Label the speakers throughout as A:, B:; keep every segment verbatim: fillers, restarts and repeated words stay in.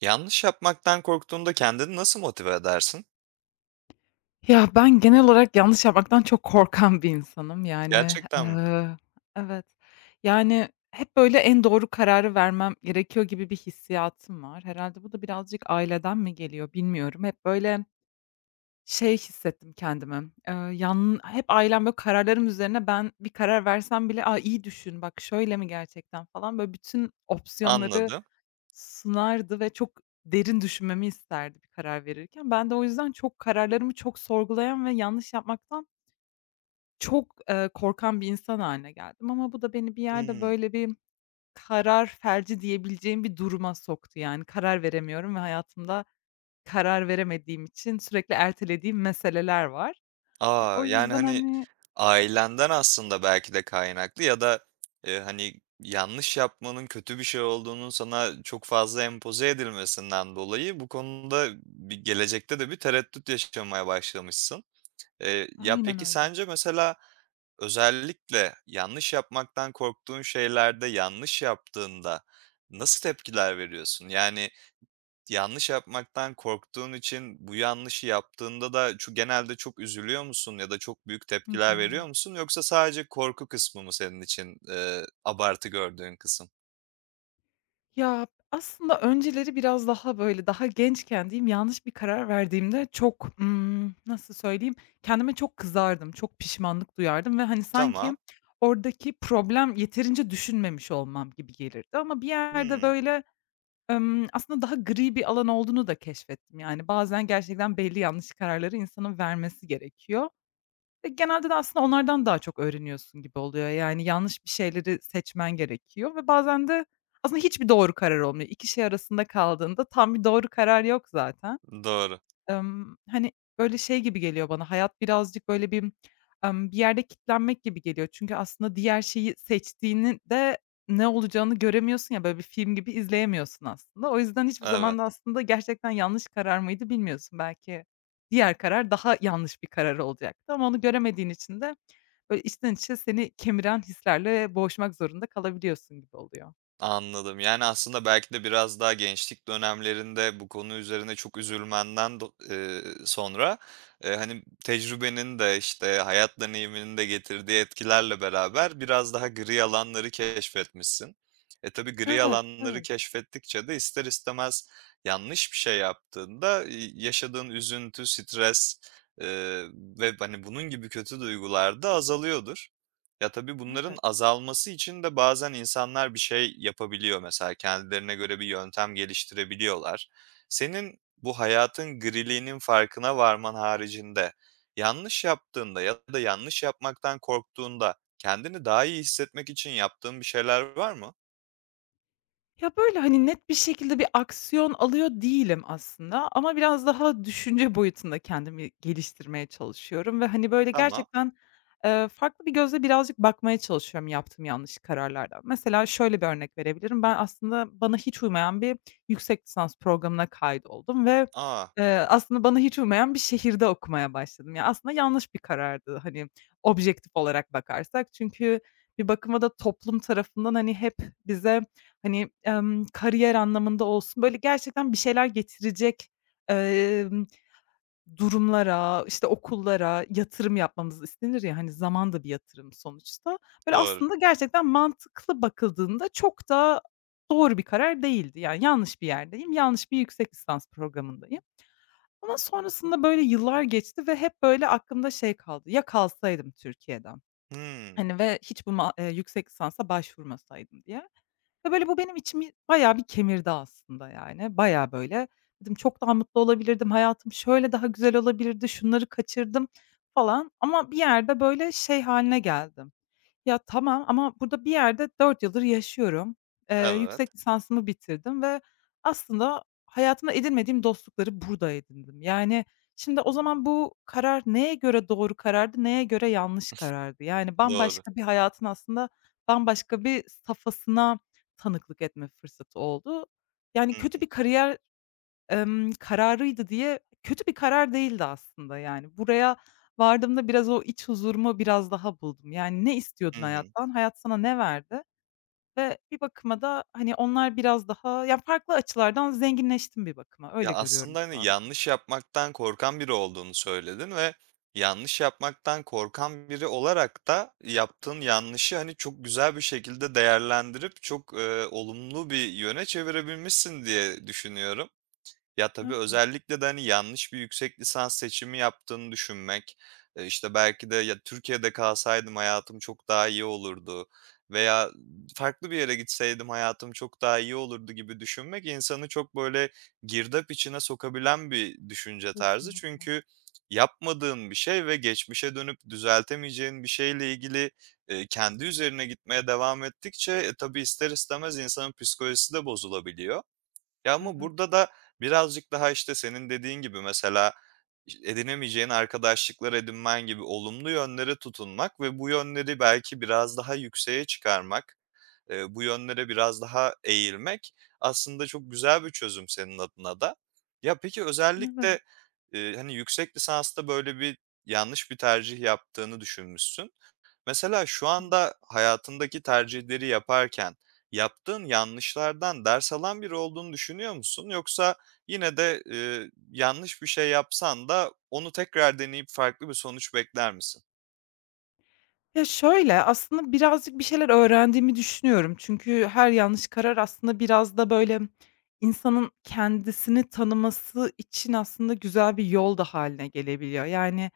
A: Yanlış yapmaktan korktuğunda kendini nasıl motive edersin?
B: Ya, ben genel olarak yanlış yapmaktan çok korkan bir insanım. Yani,
A: Gerçekten mi?
B: eee Evet. Yani, hep böyle en doğru kararı vermem gerekiyor gibi bir hissiyatım var. Herhalde bu da birazcık aileden mi geliyor bilmiyorum. Hep böyle şey hissettim kendimi, eee, yan hep ailem böyle kararlarım üzerine ben bir karar versem bile, "A, iyi düşün, bak şöyle mi gerçekten?" falan böyle bütün opsiyonları
A: Anladım.
B: Sınardı ve çok derin düşünmemi isterdi bir karar verirken. Ben de o yüzden çok kararlarımı çok sorgulayan ve yanlış yapmaktan çok, eee, korkan bir insan haline geldim ama bu da beni bir yerde
A: Hımm.
B: böyle bir karar felci diyebileceğim bir duruma soktu. Yani karar veremiyorum ve hayatımda karar veremediğim için sürekli ertelediğim meseleler var. E,
A: A!
B: o
A: Yani,
B: yüzden,
A: hani,
B: hani...
A: ailenden aslında belki de kaynaklı ya da, eee, hani, yanlış yapmanın kötü bir şey olduğunun sana çok fazla empoze edilmesinden dolayı bu konuda bir gelecekte de bir tereddüt yaşamaya başlamışsın. Eee, ya,
B: Aynen
A: peki
B: öyle.
A: sence mesela özellikle yanlış yapmaktan korktuğun şeylerde yanlış yaptığında nasıl tepkiler veriyorsun? Yani, Yanlış yapmaktan korktuğun için bu yanlışı yaptığında da ço genelde çok üzülüyor musun ya da çok büyük
B: Hı
A: tepkiler
B: hı.
A: veriyor musun yoksa sadece korku kısmı mı senin için, eee, abartı gördüğün kısım?
B: Ya, aslında önceleri biraz daha, böyle, daha gençken diyeyim, yanlış bir karar verdiğimde çok, ımm, nasıl söyleyeyim, kendime çok kızardım, çok pişmanlık duyardım ve, hani, sanki
A: Tamam.
B: oradaki problem yeterince düşünmemiş olmam gibi gelirdi ama bir yerde,
A: Hımm.
B: böyle, ımm, aslında daha gri bir alan olduğunu da keşfettim. Yani, bazen gerçekten belli yanlış kararları insanın vermesi gerekiyor. Ve genelde de aslında onlardan daha çok öğreniyorsun gibi oluyor. Yani yanlış bir şeyleri seçmen gerekiyor ve bazen de aslında hiçbir doğru karar olmuyor. İki şey arasında kaldığında tam bir doğru karar yok zaten.
A: Doğru.
B: Emm, hani, böyle, şey gibi geliyor bana, hayat birazcık, böyle, bir, emm, bir yerde kilitlenmek gibi geliyor. Çünkü aslında diğer şeyi seçtiğini de ne olacağını göremiyorsun ya, böyle, bir film gibi izleyemiyorsun aslında. O yüzden hiçbir
A: Evet.
B: zaman da aslında gerçekten yanlış karar mıydı bilmiyorsun. Belki diğer karar daha yanlış bir karar olacaktı ama onu göremediğin için de, böyle, içten içe seni kemiren hislerle boğuşmak zorunda kalabiliyorsun gibi oluyor.
A: Anladım. Yani, aslında belki de biraz daha gençlik dönemlerinde bu konu üzerine çok üzülmenden do eee, sonra, eee, hani, tecrübenin de, işte, hayat deneyiminin de getirdiği etkilerle beraber biraz daha gri alanları keşfetmişsin. E, tabii gri
B: Evet,
A: alanları
B: evet,
A: keşfettikçe de ister istemez yanlış bir şey yaptığında, iii, yaşadığın üzüntü, stres, eee, ve, hani, bunun gibi kötü duygular da azalıyordur. Ya, tabii bunların
B: evet.
A: azalması için de bazen insanlar bir şey yapabiliyor. Mesela kendilerine göre bir yöntem geliştirebiliyorlar. Senin bu hayatın griliğinin farkına varman haricinde yanlış yaptığında ya da yanlış yapmaktan korktuğunda kendini daha iyi hissetmek için yaptığın bir şeyler var mı?
B: Ya, böyle, hani, net bir şekilde bir aksiyon alıyor değilim aslında ama biraz daha düşünce boyutunda kendimi geliştirmeye çalışıyorum ve, hani, böyle,
A: Tamam.
B: gerçekten, eee, farklı bir gözle birazcık bakmaya çalışıyorum yaptığım yanlış kararlardan. Mesela şöyle bir örnek verebilirim. Ben aslında bana hiç uymayan bir yüksek lisans programına kaydoldum ve,
A: A!
B: eee, aslında bana hiç uymayan bir şehirde okumaya başladım. Ya, aslında yanlış bir karardı, hani, objektif olarak bakarsak. Çünkü bir bakıma da toplum tarafından, hani, hep bize... Hani, emm, kariyer anlamında olsun, böyle, gerçekten bir şeyler getirecek, emm, durumlara, işte, okullara yatırım yapmamız istenir ya, hani, zaman da bir yatırım sonuçta. Böyle,
A: Doğru.
B: aslında gerçekten mantıklı bakıldığında çok da doğru bir karar değildi. Yani, yanlış bir yerdeyim, yanlış bir yüksek lisans programındayım ama sonrasında, böyle, yıllar geçti ve hep, böyle, aklımda şey kaldı, "Ya kalsaydım Türkiye'den,
A: Hımm.
B: hani, ve hiç bu ma eee, yüksek lisansa başvurmasaydım" diye. Ve böyle bu benim içimi bayağı bir kemirdi aslında yani. Bayağı böyle dedim çok daha mutlu olabilirdim, hayatım şöyle daha güzel olabilirdi, şunları kaçırdım falan ama bir yerde böyle şey haline geldim. Ya tamam ama burada bir yerde dört yıldır yaşıyorum. Eee,
A: Evet.
B: yüksek lisansımı bitirdim ve aslında hayatımda edinmediğim dostlukları burada edindim. Yani şimdi o zaman bu karar neye göre doğru karardı, neye göre yanlış karardı? Yani
A: Doğru.
B: bambaşka bir hayatın aslında bambaşka bir safhasına tanıklık etme fırsatı oldu. Yani,
A: Hı
B: kötü
A: hı.
B: bir kariyer, emm, kararıydı diye kötü bir karar değildi aslında, yani. Buraya vardığımda biraz o iç huzurumu biraz daha buldum. Yani, ne
A: Hı
B: istiyordun
A: hı.
B: hayattan, hayat sana ne verdi ve bir bakıma da, hani, onlar biraz daha ya, farklı açılardan zenginleştim bir bakıma.
A: Ya,
B: Öyle görüyorum
A: aslında,
B: şu
A: hani,
B: anda.
A: yanlış yapmaktan korkan biri olduğunu söyledin ve yanlış yapmaktan korkan biri olarak da yaptığın yanlışı, hani, çok güzel bir şekilde değerlendirip çok, eee, olumlu bir yöne çevirebilmişsin diye düşünüyorum. Ya, tabii
B: Evet,
A: özellikle de, hani, yanlış bir yüksek lisans seçimi yaptığını düşünmek, eee, işte, belki de ya Türkiye'de kalsaydım hayatım çok daha iyi olurdu veya farklı bir yere gitseydim hayatım çok daha iyi olurdu gibi düşünmek insanı çok böyle girdap içine sokabilen bir düşünce tarzı.
B: kesinlikle.
A: Çünkü yapmadığın bir şey ve geçmişe dönüp düzeltemeyeceğin bir şeyle ilgili, eee, kendi üzerine gitmeye devam ettikçe, e, tabii ister istemez insanın psikolojisi de bozulabiliyor. Ya, ama burada
B: Evet.
A: da birazcık daha, işte, senin dediğin gibi mesela edinemeyeceğin arkadaşlıklar edinmen gibi olumlu yönlere tutunmak ve bu yönleri belki biraz daha yükseğe çıkarmak, eee, bu yönlere biraz daha eğilmek aslında çok güzel bir çözüm senin adına da. Ya, peki
B: Evet.
A: özellikle, eee, hani, yüksek lisansta böyle bir yanlış bir tercih yaptığını düşünmüşsün. Mesela şu anda hayatındaki tercihleri yaparken yaptığın yanlışlardan ders alan biri olduğunu düşünüyor musun? Yoksa yine de, eee, yanlış bir şey yapsan da onu tekrar deneyip farklı bir sonuç bekler misin?
B: Ya, şöyle, aslında birazcık bir şeyler öğrendiğimi düşünüyorum. Çünkü her yanlış karar aslında biraz da, böyle, insanın kendisini tanıması için aslında güzel bir yol da haline gelebiliyor. Yani,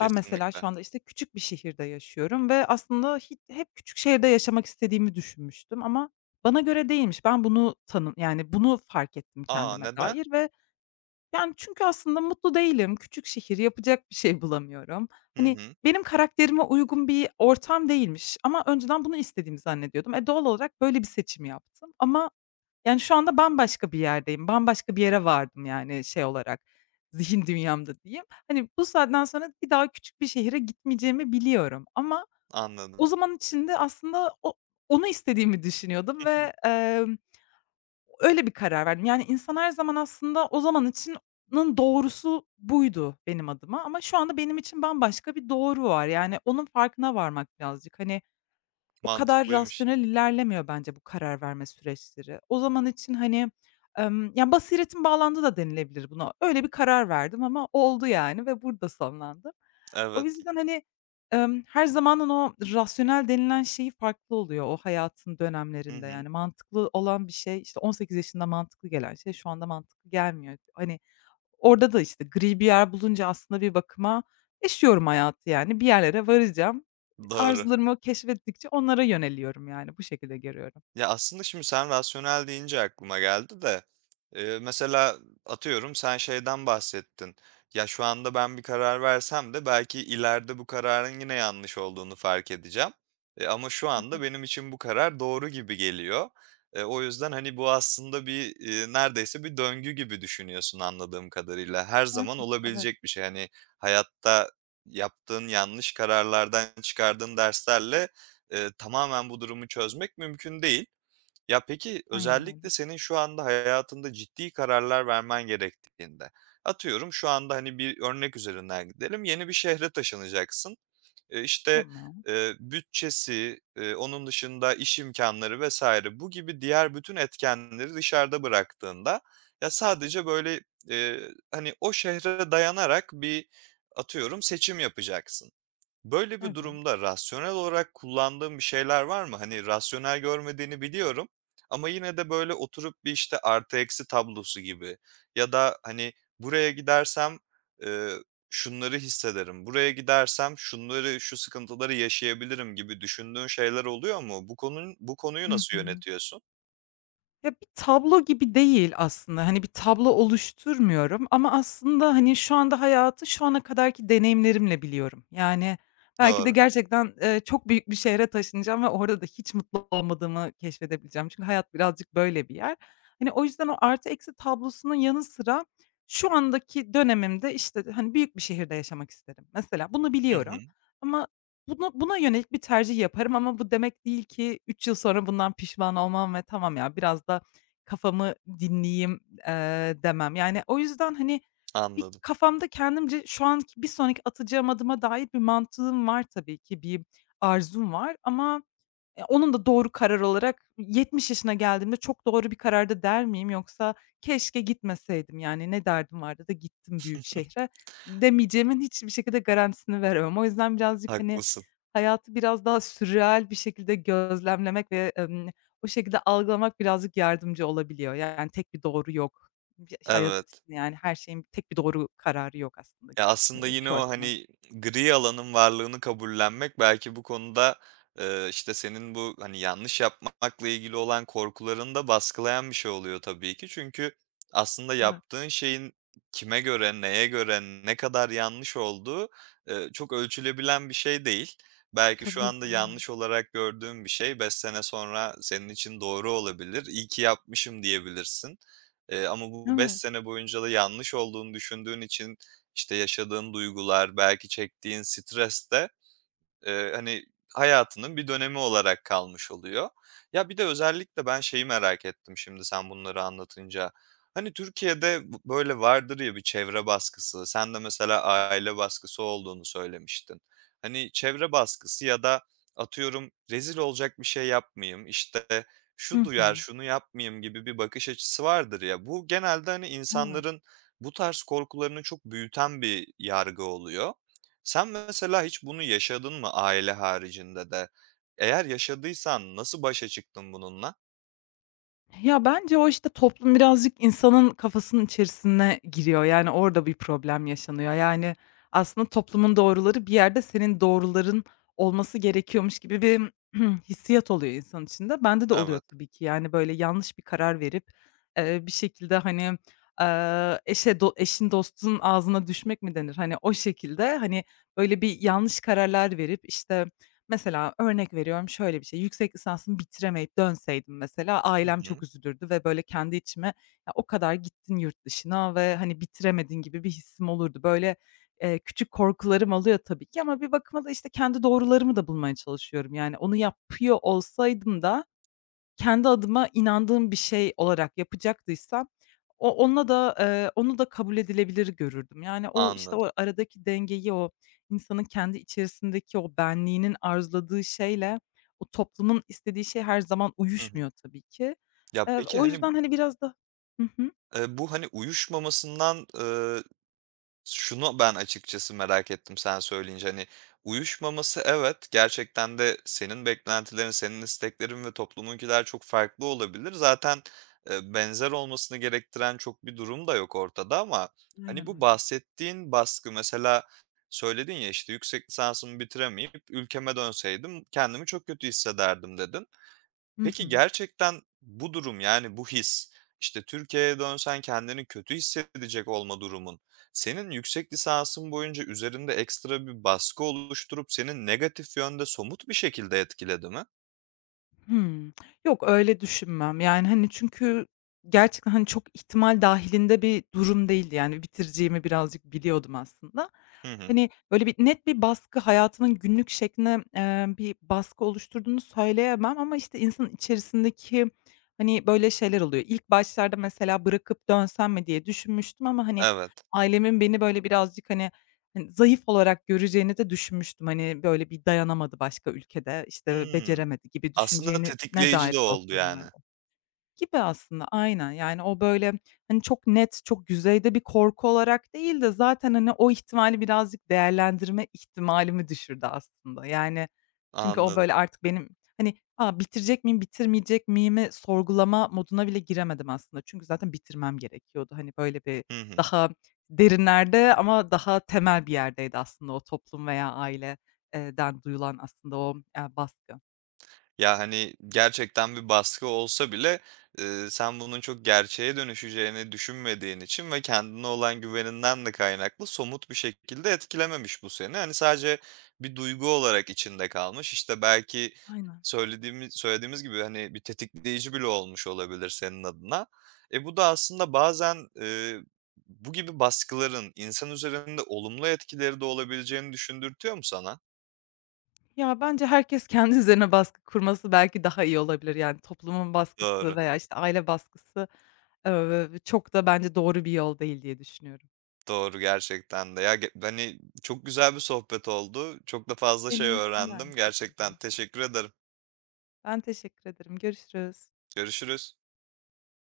B: ben mesela şu anda, işte, küçük bir şehirde yaşıyorum ve aslında hiç hep küçük şehirde yaşamak istediğimi düşünmüştüm ama bana göre değilmiş. Ben bunu tanım, yani, bunu fark ettim
A: Aa,
B: kendime
A: neden?
B: dair ve, yani, çünkü aslında mutlu değilim. Küçük şehir, yapacak bir şey bulamıyorum.
A: Hı
B: Hani,
A: hı.
B: benim karakterime uygun bir ortam değilmiş ama önceden bunu istediğimi zannediyordum. E, doğal olarak böyle bir seçim yaptım ama, yani, şu anda bambaşka bir yerdeyim. Bambaşka bir yere vardım, yani, şey olarak, zihin dünyamda diyeyim. Hani, bu saatten sonra bir daha küçük bir şehre gitmeyeceğimi biliyorum ama o
A: Anladım.
B: zaman için de aslında o onu istediğimi düşünüyordum ve, emm Öyle bir karar verdim. Yani, insan her zaman aslında o zaman içinin doğrusu buydu benim adıma ama şu anda benim için bambaşka bir doğru var. Yani, onun farkına varmak birazcık. Hani, o kadar
A: Mantıklıymış.
B: rasyonel ilerlemiyor bence bu karar verme süreçleri. O zaman için, hani, emm, ya, basiretim bağlandı da denilebilir buna. Öyle bir karar verdim ama oldu yani ve burada sonlandı. O
A: Evet.
B: yüzden, hani, emm, her zamanın o rasyonel denilen şeyi farklı oluyor o hayatın
A: Hı
B: dönemlerinde.
A: hı.
B: Yani mantıklı olan bir şey, işte, on sekiz yaşında mantıklı gelen şey şu anda mantıklı gelmiyor. Hani, orada da, işte, gri bir yer bulunca aslında bir bakıma yaşıyorum hayatı yani. Bir yerlere varacağım.
A: Doğru.
B: Arzularımı keşfettikçe onlara yöneliyorum yani. Bu şekilde görüyorum.
A: Ya, aslında şimdi sen rasyonel deyince aklıma geldi de, eee, mesela atıyorum sen şeyden bahsettin. Ya, şu anda ben bir karar versem de belki ileride bu kararın yine yanlış olduğunu fark edeceğim. Eee, ama şu anda benim için bu karar doğru gibi geliyor. Eee, o yüzden, hani, bu aslında bir, eee, neredeyse bir döngü gibi düşünüyorsun anladığım kadarıyla. Her
B: Evet,
A: zaman
B: evet.
A: olabilecek bir şey. Hani, hayatta yaptığın yanlış kararlardan çıkardığın derslerle, eee, tamamen bu durumu çözmek mümkün değil. Ya, peki,
B: Aynen
A: özellikle
B: öyle.
A: senin şu anda hayatında ciddi kararlar vermen gerektiğinde, atıyorum şu anda, hani, bir örnek üzerinden gidelim, yeni bir şehre taşınacaksın. Eee, işte,
B: Tamam.
A: eee, bütçesi, eee, onun dışında iş imkânları vesaire bu gibi diğer bütün etkenleri dışarıda bıraktığında, ya, sadece böyle, eee, hani, o şehre dayanarak bir, atıyorum, seçim yapacaksın. Böyle bir
B: Evet.
A: durumda rasyonel olarak kullandığın bir şeyler var mı? Hani, rasyonel görmediğini biliyorum ama yine de, böyle, oturup bir, işte, artı eksi tablosu gibi ya da, hani, buraya gidersem, eee, şunları hissederim, buraya gidersem şunları, şu sıkıntıları yaşayabilirim gibi düşündüğün şeyler oluyor mu? Bu konun bu konuyu
B: Hı
A: nasıl
B: hı.
A: yönetiyorsun?
B: Ya, bir tablo gibi değil aslında. Hani, bir tablo oluşturmuyorum ama aslında, hani, şu anda hayatı şu ana kadarki deneyimlerimle biliyorum. Yani, belki de
A: Doğru.
B: gerçekten, eee, çok büyük bir şehre taşınacağım ve orada da hiç mutlu olmadığımı keşfedebileceğim. Çünkü hayat birazcık böyle bir yer. Hani, o yüzden o artı eksi tablosunun yanı sıra şu andaki dönemimde, işte, hani, büyük bir şehirde yaşamak isterim mesela. Bunu
A: Hı hı.
B: biliyorum ama Buna buna yönelik bir tercih yaparım ama bu demek değil ki üç yıl sonra bundan pişman olmam ve "Tamam ya, biraz da kafamı dinleyeyim." eee, demem. Yani, o yüzden, hani, bir
A: Anladım.
B: kafamda kendimce şu anki bir sonraki atacağım adıma dair bir mantığım var tabii ki, bir arzum var ama Eee, onun da doğru karar olarak yetmiş yaşına geldiğimde çok doğru bir karardı der miyim? Yoksa keşke gitmeseydim, yani, ne derdim vardı da gittim büyük şehre demeyeceğimin hiçbir şekilde garantisini veremem. O yüzden birazcık, hani,
A: Haklısın.
B: hayatı biraz daha sürreal bir şekilde gözlemlemek ve, emm, o şekilde algılamak birazcık yardımcı olabiliyor. Yani, tek bir doğru yok. Bi hayat
A: Evet.
B: için, yani, her şeyin tek bir doğru kararı yok aslında
A: Ya,
B: gibi
A: aslında
B: düşünüyorum
A: yine
B: şu
A: o,
B: aşamada.
A: hani, gri alanın varlığını kabullenmek belki bu konuda, eee, işte, senin bu, hani, yanlış yapmakla ilgili olan korkularını da baskılayan bir şey oluyor tabii ki. Çünkü aslında
B: Evet,
A: yaptığın şeyin kime göre, neye göre, ne kadar yanlış olduğu, eee, çok ölçülebilen bir şey değil. Belki şu
B: tabii ki,
A: anda
B: aynen.
A: yanlış olarak gördüğün bir şey beş sene sonra senin için doğru olabilir. "İyi ki yapmışım." diyebilirsin. Eee, ama bu beş
B: Evet.
A: sene boyunca da yanlış olduğunu düşündüğün için işte, yaşadığın duygular, belki çektiğin stres de, Eee, hani, hayatının bir dönemi olarak kalmış oluyor. Ya, bir de özellikle ben şeyi merak ettim şimdi sen bunları anlatınca. Hani, Türkiye'de b böyle vardır ya bir çevre baskısı. Sen de mesela aile baskısı olduğunu söylemiştin. Hani, çevre baskısı ya da atıyorum rezil olacak bir şey yapmayayım, işte, şu
B: Hı
A: duyar,
B: hı.
A: şunu yapmayayım gibi bir bakış açısı vardır ya. Bu genelde, hani,
B: Evet.
A: insanların bu tarz korkularını çok büyüten bir yargı oluyor. Sen mesela hiç bunu yaşadın mı aile haricinde de? Eğer yaşadıysan nasıl başa çıktın bununla?
B: Ya, bence o, işte, toplum birazcık insanın kafasının içerisine giriyor. Yani, orada bir problem yaşanıyor. Yani, aslında toplumun doğruları bir yerde senin doğruların olması gerekiyormuş gibi bir hissiyat oluyor insan içinde. Bende de oluyor
A: Evet.
B: tabii ki. Yani, böyle, yanlış bir karar verip, eee, bir şekilde, hani, eee, eşe do eşin dostun ağzına düşmek mi denir? Hani, o şekilde, hani, böyle, bir yanlış kararlar verip, işte... Mesela örnek veriyorum, şöyle bir şey, yüksek lisansımı bitiremeyip dönseydim mesela
A: Hı
B: ailem
A: hı.
B: çok üzülürdü ve böyle kendi içime "Ya, o kadar gittin yurt dışına ve, hani, bitiremedin." gibi bir hissim olurdu. Böyle, eee, küçük korkularım oluyor tabii ki ama bir bakıma da, işte, kendi doğrularımı da bulmaya çalışıyorum. Yani onu yapıyor olsaydım da kendi adıma inandığım bir şey olarak yapacaktıysam o onunla da, eee, onu da kabul edilebilir görürdüm. Yani, o, işte,
A: Anladım.
B: o aradaki dengeyi, o insanın kendi içerisindeki o benliğinin arzuladığı şeyle o toplumun istediği şey her zaman
A: Hı hı.
B: uyuşmuyor tabii ki.
A: Ya,
B: Eee,
A: peki,
B: o
A: hani,
B: yüzden, hani, biraz da... Hı hı.
A: eee, bu, hani, uyuşmamasından, Şunu ben açıkçası merak ettim sen söyleyince, hani, uyuşmaması evet, gerçekten de senin beklentilerin, senin isteklerin ve toplumunkiler çok farklı olabilir. Zaten, eee, benzer olmasını gerektiren çok bir durum da yok ortada ama, hani,
B: Aynen
A: bu
B: öyle.
A: bahsettiğin baskı mesela söyledin ya, işte, "Yüksek lisansımı bitiremeyip ülkeme dönseydim kendimi çok kötü hissederdim." dedin.
B: Hı
A: Peki
B: hı.
A: gerçekten bu durum, yani bu his, işte, Türkiye'ye dönsen kendini kötü hissedecek olma durumun, senin yüksek lisansın boyunca üzerinde ekstra bir baskı oluşturup seni negatif yönde somut bir şekilde etkiledi mi?
B: Hımm. Yok, öyle düşünmem. Yani, hani, çünkü gerçekten, hani, çok ihtimal dâhilinde bir durum değildi. Yani, bitireceğimi birazcık biliyordum aslında.
A: Hı hı.
B: Hani, böyle bir net bir baskı, hayatımın günlük şekline, eee, bir baskı oluşturduğunu söyleyemem ama, işte, insanın içerisindeki, hani, böyle şeyler oluyor. İlk başlarda mesela bırakıp dönsem mi diye düşünmüştüm ama, hani,
A: Evet.
B: ailemin beni böyle birazcık, hani, Hani, zayıf olarak göreceğini de düşünmüştüm. Hani, böyle bir dayanamadı başka ülkede, işte,
A: Hımm.
B: beceremedi gibi
A: Aslında
B: düşüneceğine
A: tetikleyici
B: dair
A: de oldu
B: korkularım
A: yani.
B: vardı. Gibi aslında, aynen. Yani o böyle, hani, çok net, çok yüzeyde bir korku olarak değil de zaten, hani, o ihtimali birazcık değerlendirme ihtimalimi düşürdü aslında. Yani çünkü o
A: Anladım.
B: böyle artık benim, hani, "A, bitirecek miyim, bitirmeyecek miyimi?" sorgulama moduna bile giremedim aslında. Çünkü zaten bitirmem gerekiyordu. Hani, böyle bir
A: Hı hı.
B: daha derinlerde ama daha temel bir yerdeydi aslında o toplum veya aileden duyulan aslında o, eee, baskı.
A: Ya, hani, gerçekten bir baskı olsa bile, eee, sen bunun çok gerçeğe dönüşeceğini düşünmediğin için ve kendine olan güveninden de kaynaklı somut bir şekilde etkilememiş bu seni. Hani, sadece bir duygu olarak içinde kalmış. İşte, belki
B: Aynen.
A: söylediğimiz, söylediğimiz gibi, hani, bir tetikleyici bile olmuş olabilir senin adına. E, bu da aslında bazen, eee, bu gibi baskıların insan üzerinde olumlu etkileri de olabileceğini düşündürtüyor mu sana?
B: Ya, bence herkes kendi üzerine baskı kurması belki daha iyi olabilir. Yani, toplumun baskısı
A: Doğru.
B: veya, işte, aile baskısı, eee, çok da bence doğru bir yol değil diye düşünüyorum.
A: Doğru gerçekten de. Ya, ge hani, çok güzel bir sohbet oldu. Çok da fazla şey
B: Benim için de aynı
A: öğrendim. Gerçekten
B: şekilde.
A: teşekkür ederim.
B: Ben teşekkür ederim. Görüşürüz.
A: Görüşürüz.